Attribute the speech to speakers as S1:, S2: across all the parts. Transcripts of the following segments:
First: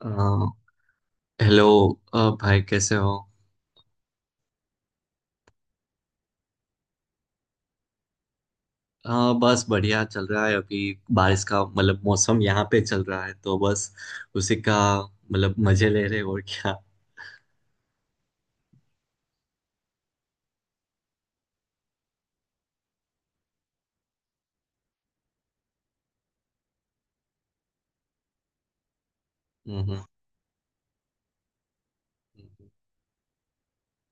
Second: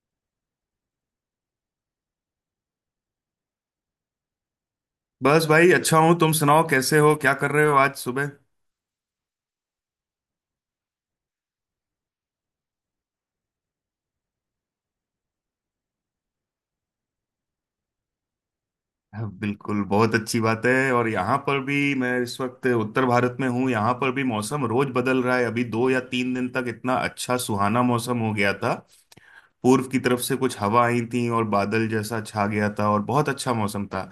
S1: अ, hello. भाई कैसे हो?
S2: बस भाई अच्छा हूँ। तुम सुनाओ कैसे हो, क्या कर रहे हो आज सुबह?
S1: अ, बस बढ़िया चल रहा है अभी। बारिश का मतलब मौसम यहाँ पे चल रहा है तो बस उसी का मतलब मजे ले रहे हैं और क्या।
S2: हाँ, बिल्कुल बहुत अच्छी बात है। और यहाँ पर भी मैं इस वक्त उत्तर भारत में हूँ। यहाँ पर भी मौसम रोज बदल रहा है। अभी दो या तीन दिन तक इतना अच्छा सुहाना मौसम हो गया था।
S1: हम्म,
S2: पूर्व की तरफ से कुछ हवा आई थी और बादल जैसा छा
S1: हम्म।
S2: गया था और बहुत अच्छा मौसम था।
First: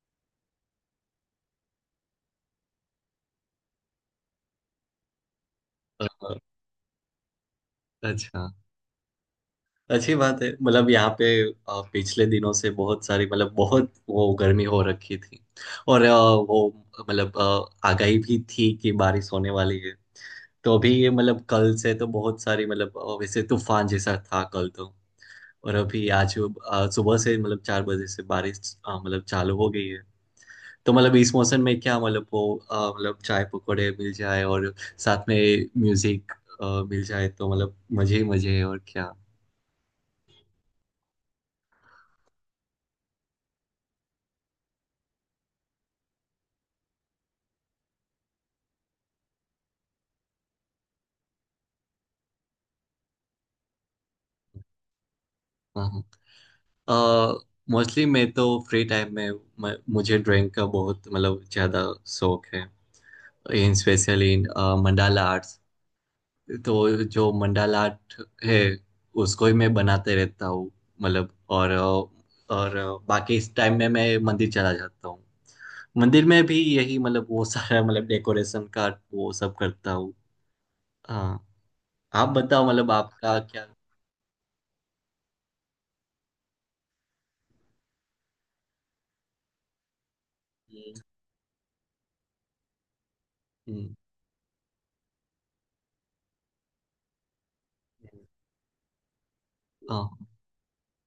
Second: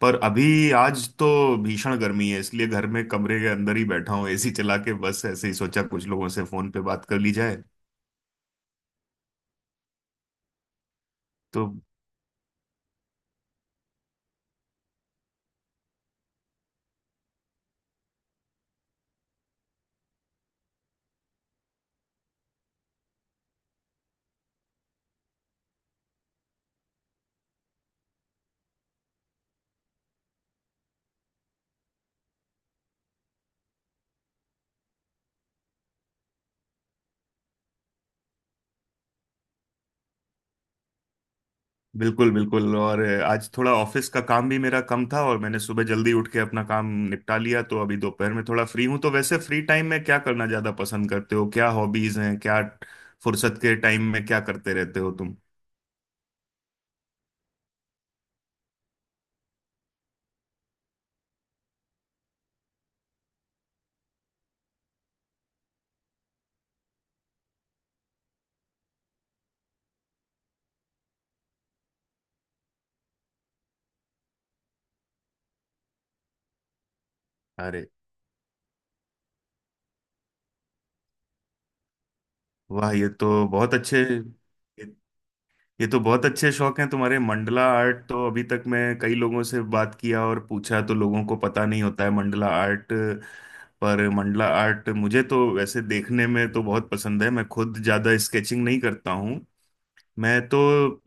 S2: पर अभी आज तो भीषण गर्मी है, इसलिए घर में कमरे के अंदर ही बैठा हूँ एसी चला के। बस ऐसे ही सोचा
S1: अ,
S2: कुछ लोगों से फोन पे बात कर ली जाए।
S1: अच्छा। अच्छी बात है मतलब यहाँ पे
S2: तो
S1: पिछले दिनों से बहुत सारी मतलब बहुत वो गर्मी हो रखी थी। और वो मतलब आगाही भी थी कि बारिश होने वाली है। तो अभी ये मतलब कल से तो बहुत सारी मतलब वैसे तूफान जैसा था कल तो। और अभी आज सुबह से मतलब 4 बजे से बारिश मतलब चालू हो गई है। तो मतलब इस मौसम में क्या मतलब वो मतलब चाय पकौड़े मिल जाए और साथ में म्यूजिक मिल जाए तो मतलब मजे ही मजे है और क्या।
S2: बिल्कुल बिल्कुल। और आज थोड़ा ऑफिस का काम भी मेरा कम था और मैंने सुबह जल्दी उठ के अपना काम निपटा लिया। तो अभी दोपहर में थोड़ा फ्री हूं। तो वैसे फ्री टाइम में क्या करना ज्यादा पसंद करते हो? क्या हॉबीज हैं? क्या फुर्सत के टाइम में क्या करते रहते हो तुम?
S1: हाँ। मोस्टली मैं तो फ्री टाइम में मुझे ड्राइंग का बहुत मतलब ज़्यादा शौक है। In specially in mandala arts. तो जो मंडाला आर्ट है उसको ही मैं बनाते रहता हूँ मतलब। और और बाकी इस टाइम में मैं मंदिर चला जाता हूँ। मंदिर में भी यही मतलब वो सारा
S2: अरे
S1: मतलब डेकोरेशन का वो सब करता हूँ। हाँ। आप बताओ मतलब
S2: वाह,
S1: आपका क्या।
S2: ये ये तो बहुत अच्छे शौक हैं तुम्हारे। मंडला आर्ट तो अभी तक मैं कई लोगों से बात किया और पूछा तो
S1: हम्म,
S2: लोगों को पता नहीं होता है मंडला आर्ट।
S1: हम्म।
S2: पर मंडला आर्ट मुझे तो वैसे देखने में तो बहुत पसंद है। मैं खुद ज़्यादा स्केचिंग नहीं करता हूँ।
S1: हाँ।
S2: मैं तो अ,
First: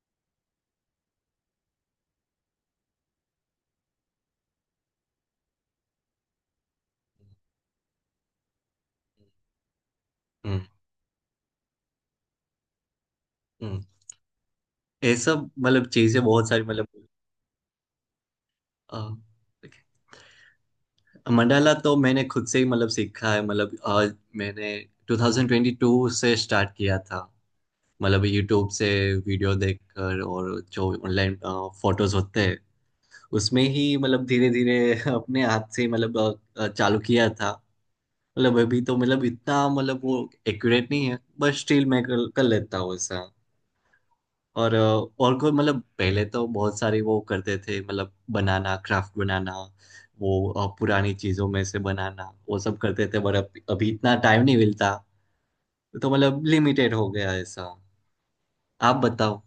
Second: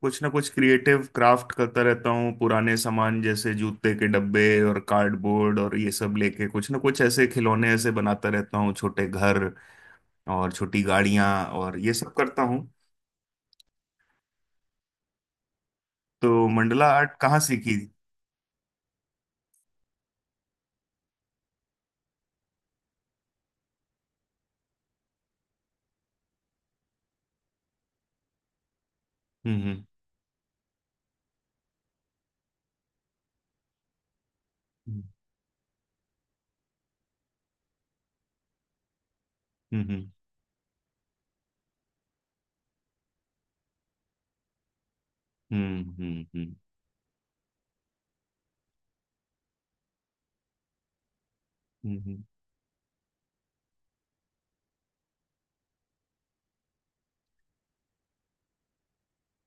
S2: कुछ ना कुछ क्रिएटिव क्राफ्ट करता रहता हूँ। पुराने सामान जैसे जूते के डब्बे और कार्डबोर्ड और ये सब लेके कुछ ना कुछ ऐसे खिलौने ऐसे बनाता रहता हूँ, छोटे घर और
S1: हम्म, हम्म।
S2: छोटी गाड़ियाँ, और ये सब करता हूँ।
S1: हम्म। ये सब मतलब चीजें
S2: तो
S1: बहुत सारी मतलब।
S2: मंडला आर्ट कहाँ सीखी?
S1: अ, मंडाला तो मैंने खुद से ही मतलब सीखा है मतलब। मैंने 2022 से स्टार्ट किया था मतलब यूट्यूब से वीडियो
S2: हम्म।
S1: देखकर, और जो ऑनलाइन फोटोज होते हैं उसमें ही मतलब धीरे धीरे
S2: हम्म।
S1: अपने हाथ से मतलब चालू किया था। मतलब अभी तो मतलब इतना
S2: हम्म।
S1: मतलब
S2: हम्म।
S1: वो एक्यूरेट नहीं है बट स्टिल मैं कर लेता हूँ ऐसा। और और कोई मतलब
S2: हम्म।
S1: पहले तो बहुत सारे वो करते थे मतलब बनाना क्राफ्ट बनाना। वो पुरानी चीजों में से
S2: हम्म, हम्म।
S1: बनाना वो सब करते थे पर अब अभी इतना टाइम नहीं मिलता। तो मतलब लिमिटेड हो गया ऐसा। आप बताओ।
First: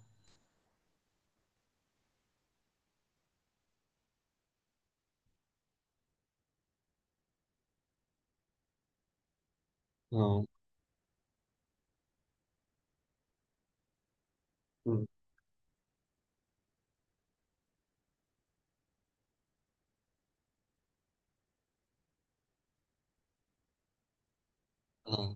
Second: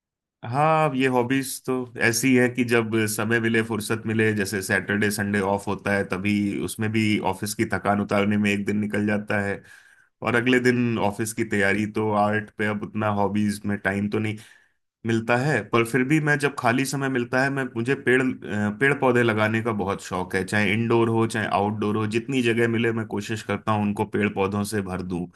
S2: हाँ अब ये हॉबीज तो ऐसी है कि जब समय मिले, फुर्सत मिले, जैसे सैटरडे संडे ऑफ होता है तभी। उसमें भी ऑफिस की थकान उतारने में एक दिन निकल जाता है और
S1: हाँ।
S2: अगले दिन ऑफिस की तैयारी। तो आर्ट पे अब उतना हॉबीज में टाइम तो नहीं
S1: हम्म,
S2: मिलता है। पर फिर भी मैं जब खाली समय मिलता है, मैं मुझे पेड़ पौधे लगाने का बहुत शौक है। चाहे इंडोर हो, चाहे आउटडोर हो, जितनी जगह मिले मैं कोशिश करता हूँ उनको पेड़ पौधों से भर
S1: हाँ।
S2: दूं।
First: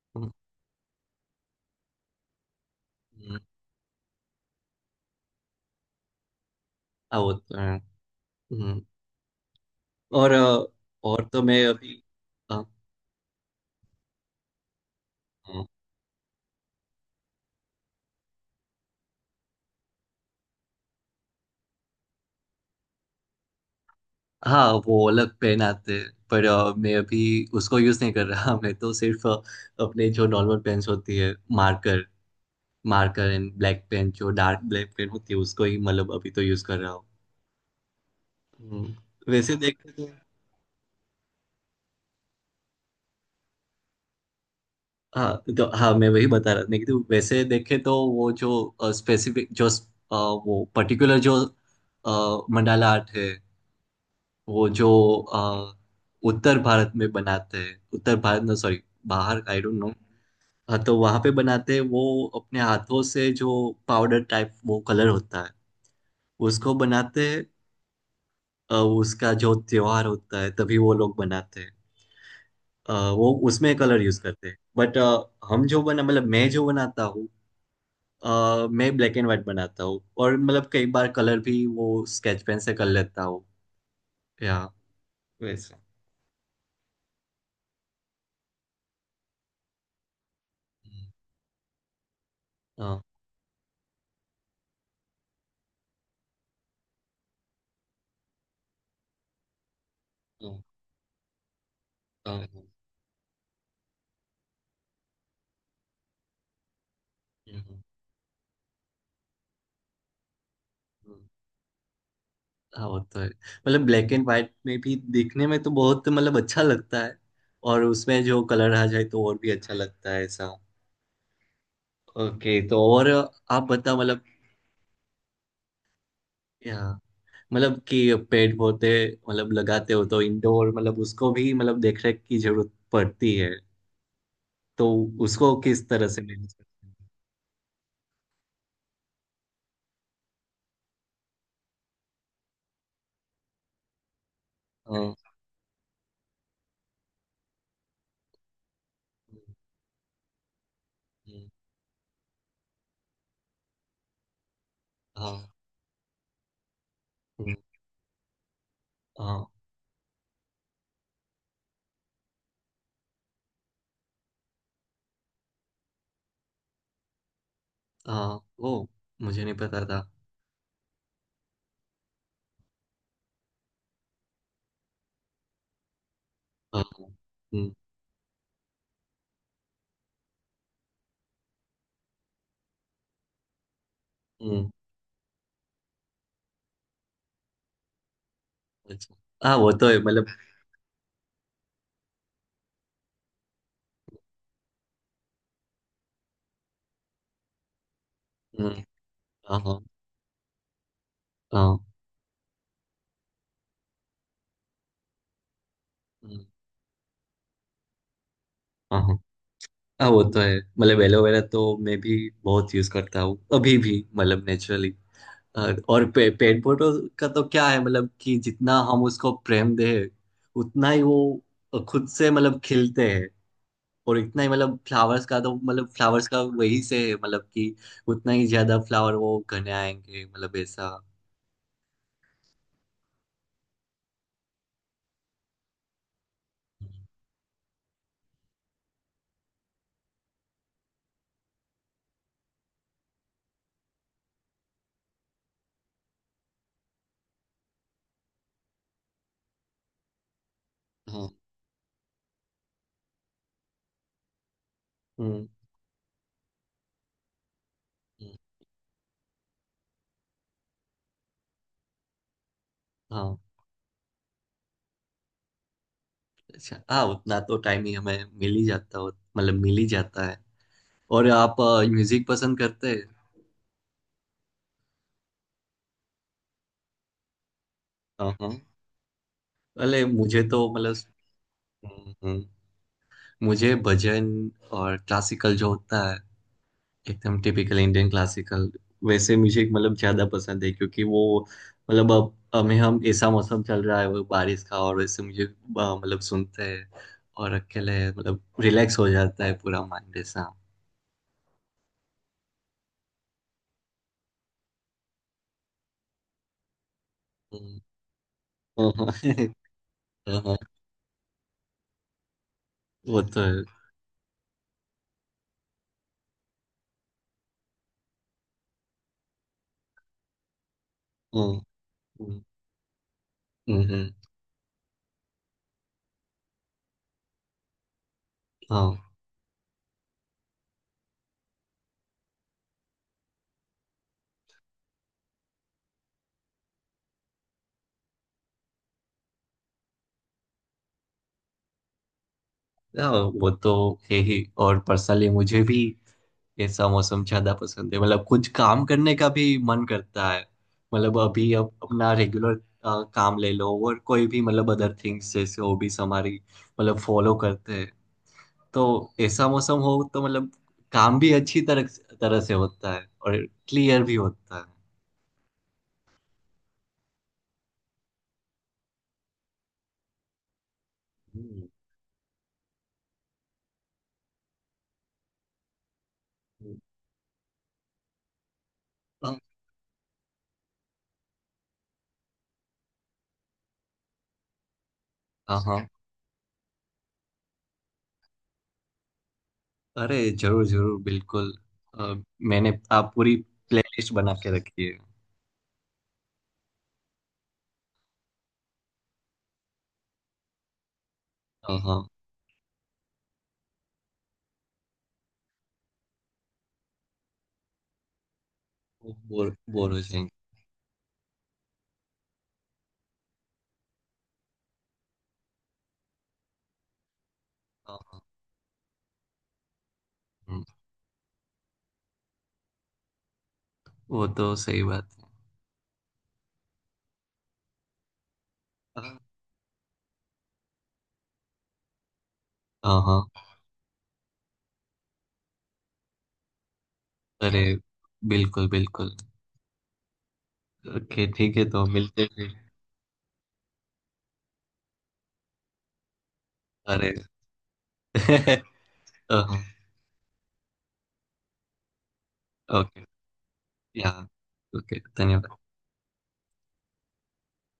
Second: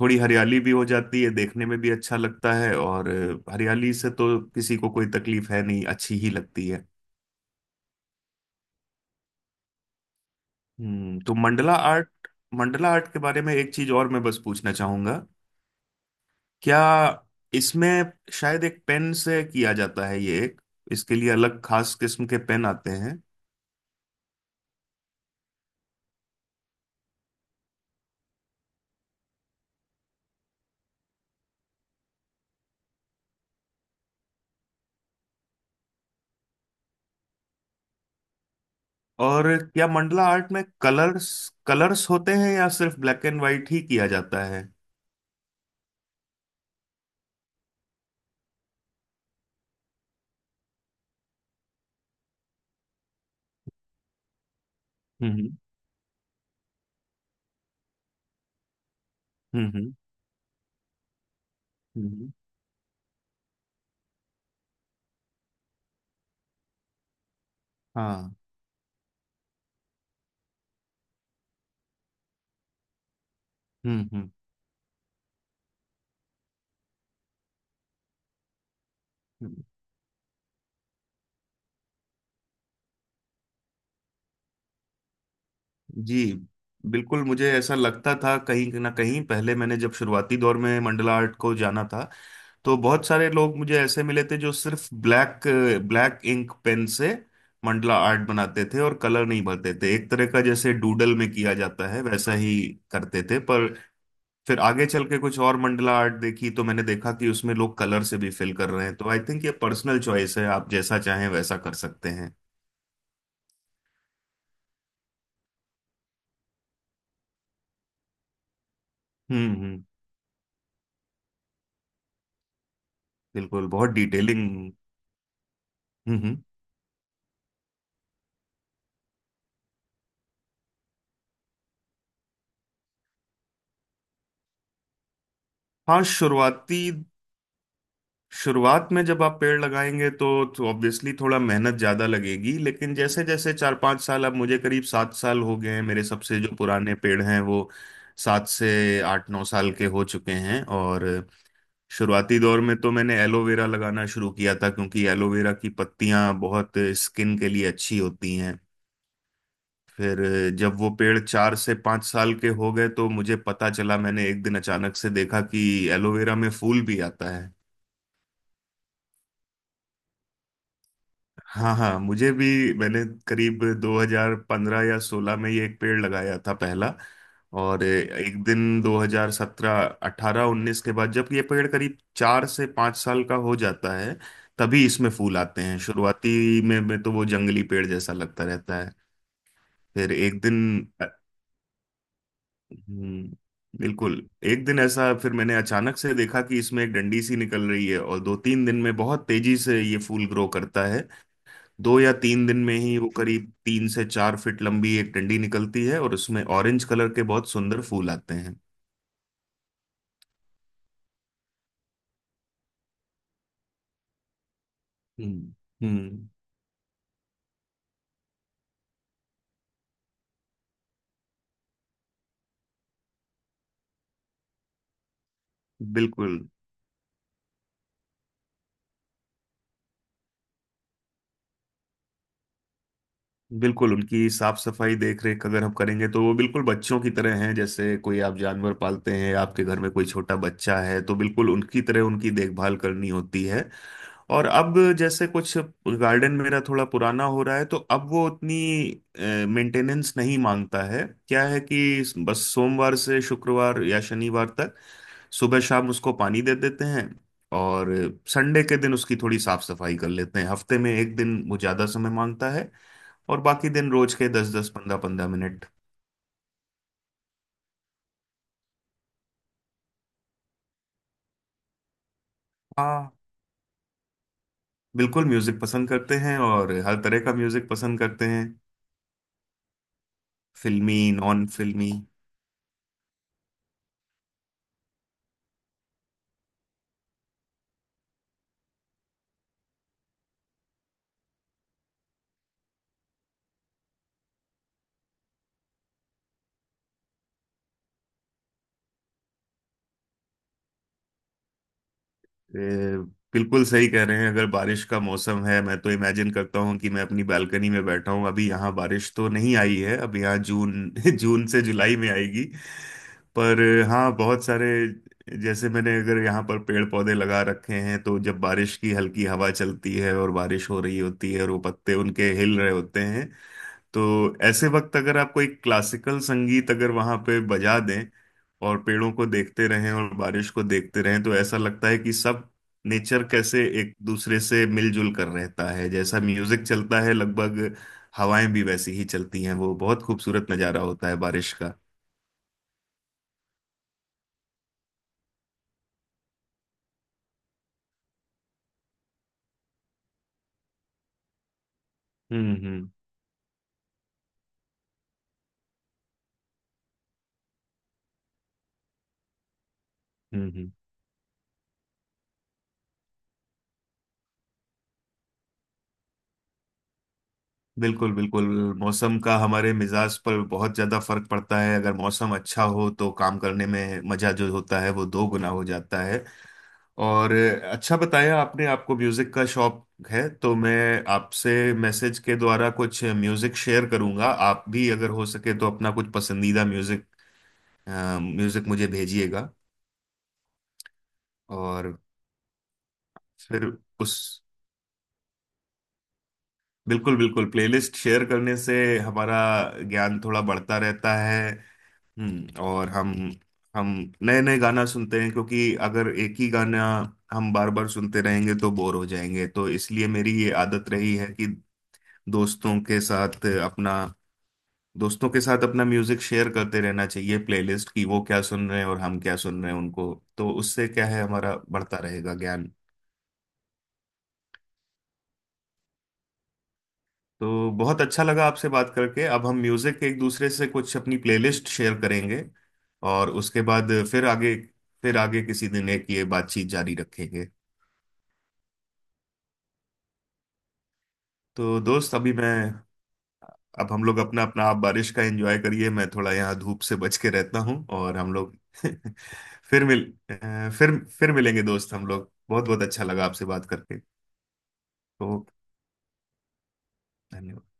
S2: थोड़ी
S1: हम्म,
S2: हरियाली भी हो जाती है, देखने में भी अच्छा लगता है। और
S1: हम्म।
S2: हरियाली से तो किसी को कोई तकलीफ है नहीं, अच्छी ही लगती है।
S1: हाँ, वो तो है। हम्म। और अ,
S2: हम्म।
S1: और
S2: तो
S1: तो मैं
S2: मंडला
S1: अभी
S2: आर्ट,
S1: अ,
S2: मंडला आर्ट के बारे में एक चीज और मैं बस पूछना चाहूंगा।
S1: अ,
S2: क्या इसमें शायद एक पेन से किया जाता है? ये एक, इसके लिए अलग खास किस्म के पेन आते हैं?
S1: हाँ, वो अलग पेन आते हैं पर मैं अभी उसको यूज नहीं कर रहा मैं तो सिर्फ अपने जो नॉर्मल पेन्स होती है। Marker. Marker and black pen जो डार्क ब्लैक पेन होती है उसको ही मतलब अभी तो यूज कर रहा हूँ। हम्म,
S2: और
S1: वैसे
S2: क्या
S1: देखे तो
S2: मंडला आर्ट में कलर्स, कलर्स होते हैं या सिर्फ ब्लैक एंड व्हाइट ही किया जाता है?
S1: हाँ। तो हाँ, मैं वही बता रहा था कि तो वैसे देखे तो वो जो स्पेसिफिक जो वो पर्टिकुलर जो मंडाला आर्ट है वो जो
S2: हम्म।
S1: अ, उत्तर भारत में बनाते हैं। उत्तर भारत ना, सॉरी, बाहर, आई
S2: हम्म।
S1: Don't know.
S2: हम्म।
S1: हाँ, तो वहां पे बनाते हैं वो
S2: हम्म,
S1: अपने हाथों से जो पाउडर टाइप वो कलर होता है उसको बनाते हैं।
S2: हाँ।
S1: उसका जो त्योहार होता है तभी वो लोग बनाते हैं। वो उसमें कलर यूज
S2: हम्म।
S1: करते हैं बट हम जो बना मतलब मैं जो बनाता हूँ मैं ब्लैक एंड व्हाइट
S2: हम्म।
S1: बनाता हूँ और मतलब कई बार कलर भी वो स्केच पेन से कर लेता हूँ या वैसे।
S2: जी बिल्कुल। मुझे ऐसा लगता था, कहीं ना कहीं पहले मैंने जब शुरुआती दौर में मंडला आर्ट को जाना था तो
S1: हाँ,
S2: बहुत सारे लोग मुझे ऐसे मिले थे जो सिर्फ ब्लैक ब्लैक इंक पेन से मंडला आर्ट बनाते थे और कलर नहीं भरते थे। एक तरह का
S1: हाँ,
S2: जैसे डूडल में किया जाता है वैसा
S1: हाँ,
S2: ही
S1: हाँ,
S2: करते थे। पर फिर आगे चल के कुछ और मंडला आर्ट देखी तो मैंने देखा कि उसमें लोग
S1: हाँ।
S2: कलर से भी फिल कर रहे हैं। तो आई थिंक ये पर्सनल चॉइस है, आप जैसा चाहें वैसा कर सकते हैं।
S1: हाँ, वो तो है। मतलब ब्लैक एंड व्हाइट में भी देखने में तो बहुत मतलब अच्छा लगता है। और उसमें जो कलर आ जाए तो और भी
S2: हम्म।
S1: अच्छा
S2: हम्म।
S1: लगता है ऐसा। ओके। तो और आप
S2: बिल्कुल, बहुत
S1: बता मतलब
S2: डिटेलिंग। हम्म। हम्म।
S1: यहाँ मतलब कि पेड़ पौधे मतलब लगाते हो तो इंडोर मतलब उसको भी मतलब देख रेख की जरूरत पड़ती है। तो उसको किस
S2: हाँ
S1: तरह से मैनेज
S2: शुरुआती
S1: करते हैं?
S2: शुरुआत में जब आप पेड़ लगाएंगे तो ऑब्वियसली थोड़ा मेहनत ज्यादा लगेगी। लेकिन जैसे जैसे चार पांच साल, अब मुझे करीब सात
S1: हाँ।
S2: साल हो गए हैं। मेरे सबसे जो पुराने पेड़ हैं वो सात से आठ नौ साल के हो चुके हैं। और
S1: हम्म,
S2: शुरुआती दौर में तो मैंने एलोवेरा लगाना शुरू किया था क्योंकि
S1: हाँ।
S2: एलोवेरा की पत्तियां बहुत स्किन के
S1: हम्म,
S2: लिए अच्छी होती हैं।
S1: हाँ।
S2: फिर जब वो पेड़ 4 से 5 साल के हो गए तो मुझे पता चला, मैंने एक दिन अचानक से देखा कि एलोवेरा में फूल भी आता है।
S1: हाँ, वो मुझे नहीं पता था।
S2: हाँ हाँ, मुझे भी, मैंने करीब 2015 या 16 में ये एक पेड़ लगाया था
S1: हाँ।
S2: पहला।
S1: हम्म।
S2: और एक दिन 2017 18 19 के बाद जब ये पेड़ करीब 4 से 5 साल का हो जाता है
S1: हम्म,
S2: तभी इसमें फूल आते हैं। शुरुआती में तो वो जंगली पेड़ जैसा लगता रहता है।
S1: अच्छा। हाँ, वो तो है
S2: फिर
S1: मतलब।
S2: एक दिन। हम्म, बिल्कुल। एक दिन ऐसा फिर मैंने अचानक से देखा कि इसमें एक डंडी सी निकल रही है और दो तीन दिन
S1: हम्म।
S2: में बहुत तेजी
S1: हाँ, हाँ,
S2: से ये फूल ग्रो करता है।
S1: हाँ।
S2: दो या तीन दिन में ही वो करीब 3 से 4 फीट लंबी एक डंडी निकलती है और उसमें
S1: हम्म,
S2: ऑरेंज कलर के बहुत सुंदर फूल आते हैं।
S1: हाँ, हाँ। हाँ, वो तो है मतलब एलोवेरा तो मैं भी बहुत यूज करता हूँ अभी भी मतलब नेचुरली।
S2: हम्म।
S1: और
S2: हम्म।
S1: पेड़ पौधों का तो क्या है मतलब कि जितना हम उसको प्रेम दे उतना ही वो खुद से मतलब खिलते हैं। और इतना ही मतलब फ्लावर्स का तो मतलब फ्लावर्स
S2: बिल्कुल
S1: का वही से है मतलब कि उतना ही ज्यादा फ्लावर वो घने आएंगे मतलब ऐसा।
S2: बिल्कुल, उनकी साफ सफाई देख रेख अगर हम करेंगे तो वो बिल्कुल बच्चों की तरह हैं। जैसे कोई आप जानवर पालते हैं, आपके घर में कोई छोटा बच्चा है, तो बिल्कुल उनकी तरह उनकी देखभाल करनी होती है। और अब जैसे कुछ गार्डन मेरा थोड़ा पुराना हो रहा है तो अब वो उतनी मेंटेनेंस नहीं मांगता है।
S1: हाँ।
S2: क्या है कि बस सोमवार से शुक्रवार या शनिवार तक
S1: हम्म,
S2: सुबह शाम उसको पानी दे देते हैं। और
S1: हम्म।
S2: संडे के दिन उसकी थोड़ी साफ सफाई कर लेते हैं। हफ्ते में एक दिन वो ज्यादा समय मांगता है
S1: हाँ,
S2: और बाकी दिन रोज के 10-10 15-15 मिनट।
S1: अच्छा। हाँ, उतना तो टाइम ही हमें मिल ही जाता हो मतलब मिल ही जाता है। और आप म्यूजिक पसंद करते हैं?
S2: हाँ, बिल्कुल म्यूजिक पसंद करते हैं और हर तरह का म्यूजिक पसंद करते
S1: हाँ,
S2: हैं।
S1: हाँ। अरे, मुझे तो मतलब
S2: फिल्मी नॉन फिल्मी।
S1: हम्म, हम्म। मुझे भजन और क्लासिकल जो होता है एकदम टिपिकल इंडियन क्लासिकल वैसे म्यूजिक मतलब ज्यादा पसंद है क्योंकि वो मतलब अब हमें हम ऐसा मौसम चल रहा है वो बारिश का और वैसे मुझे मतलब सुनते हैं और अकेले मतलब रिलैक्स हो जाता है पूरा माइंड ऐसा।
S2: ए, बिल्कुल सही कह रहे हैं, अगर बारिश का मौसम है मैं तो इमेजिन करता हूँ कि मैं अपनी बालकनी
S1: हम्म,
S2: में बैठा हूँ। अभी यहाँ
S1: हाँ, हाँ,
S2: बारिश तो नहीं आई है, अब यहाँ
S1: हाँ, हाँ,
S2: जून, जून से जुलाई में आएगी।
S1: वो तो है।
S2: पर हाँ, बहुत सारे जैसे मैंने अगर यहाँ पर पेड़ पौधे लगा रखे हैं तो जब बारिश की हल्की हवा चलती है और बारिश हो रही होती है और
S1: हम्म,
S2: वो पत्ते उनके
S1: हम्म,
S2: हिल रहे होते हैं,
S1: हम्म,
S2: तो ऐसे वक्त अगर आपको एक क्लासिकल संगीत अगर वहां पे बजा दें और
S1: हाँ।
S2: पेड़ों को देखते रहें और बारिश को देखते रहें तो ऐसा लगता है कि सब नेचर कैसे एक दूसरे से मिलजुल कर रहता है। जैसा म्यूजिक चलता है, लगभग हवाएं भी वैसी ही चलती हैं। वो बहुत खूबसूरत नज़ारा होता है बारिश का।
S1: हाँ, वो तो है ही। और पर्सनली मुझे भी ऐसा मौसम ज्यादा पसंद है मतलब कुछ काम करने का भी मन करता है। मतलब अभी अब अपना रेगुलर
S2: हम्म। हम्म।
S1: काम ले लो और कोई भी मतलब अदर थिंग्स जैसे हॉबीज हमारी मतलब फॉलो करते हैं तो ऐसा मौसम हो तो
S2: हम्म।
S1: मतलब
S2: हम्म।
S1: काम भी अच्छी तरह तरह से होता है और क्लियर भी होता है।
S2: बिल्कुल बिल्कुल। मौसम का हमारे मिजाज पर बहुत ज्यादा फर्क पड़ता
S1: हम्म,
S2: है। अगर मौसम अच्छा हो तो काम करने में मजा जो होता है वो दो गुना हो जाता है।
S1: हम्म।
S2: और अच्छा बताया आपने, आपको म्यूजिक
S1: हाँ,
S2: का शौक है। तो मैं आपसे मैसेज के द्वारा कुछ म्यूजिक शेयर करूंगा। आप भी अगर हो सके
S1: हाँ।
S2: तो
S1: हाँ।
S2: अपना कुछ पसंदीदा म्यूजिक मुझे भेजिएगा।
S1: अरे जरूर जरूर बिल्कुल।
S2: और
S1: अ, मैंने आप पूरी
S2: फिर
S1: प्लेलिस्ट बना
S2: उस
S1: के रखी है।
S2: बिल्कुल बिल्कुल, प्लेलिस्ट शेयर करने से हमारा ज्ञान थोड़ा बढ़ता रहता है।
S1: हाँ, हाँ।
S2: हम्म। और हम नए नए गाना सुनते हैं। क्योंकि अगर एक ही गाना हम बार बार सुनते रहेंगे तो बोर हो
S1: वो
S2: जाएंगे।
S1: बोर
S2: तो
S1: बोर हो
S2: इसलिए
S1: जाएंगे।
S2: मेरी ये आदत रही है कि दोस्तों के साथ अपना दोस्तों के साथ अपना म्यूजिक शेयर करते रहना चाहिए, प्लेलिस्ट
S1: हाँ,
S2: की,
S1: हाँ।
S2: वो क्या सुन रहे हैं और हम क्या सुन रहे हैं उनको। तो
S1: हम्म,
S2: उससे क्या है, हमारा बढ़ता रहेगा ज्ञान।
S1: वो तो सही बात है।
S2: तो बहुत अच्छा लगा आपसे बात करके।
S1: हाँ,
S2: अब हम म्यूजिक एक दूसरे से कुछ अपनी प्लेलिस्ट शेयर करेंगे।
S1: हाँ, हाँ।
S2: और उसके बाद फिर आगे किसी दिन एक ये बातचीत जारी रखेंगे।
S1: अरे बिल्कुल बिल्कुल। ओके ठीक है,
S2: तो
S1: तो
S2: दोस्त
S1: मिलते हैं
S2: अभी मैं
S1: फिर।
S2: अब हम लोग अपना अपना आप बारिश का एंजॉय करिए। मैं थोड़ा यहाँ धूप से
S1: अरे
S2: बच के रहता हूँ और हम लोग
S1: हाँ।
S2: फिर मिल अ, फिर मिलेंगे दोस्त। हम लोग, बहुत बहुत
S1: ओके।
S2: अच्छा लगा आपसे बात करके।
S1: या, ओके,
S2: तो
S1: धन्यवाद।
S2: धन्यवाद।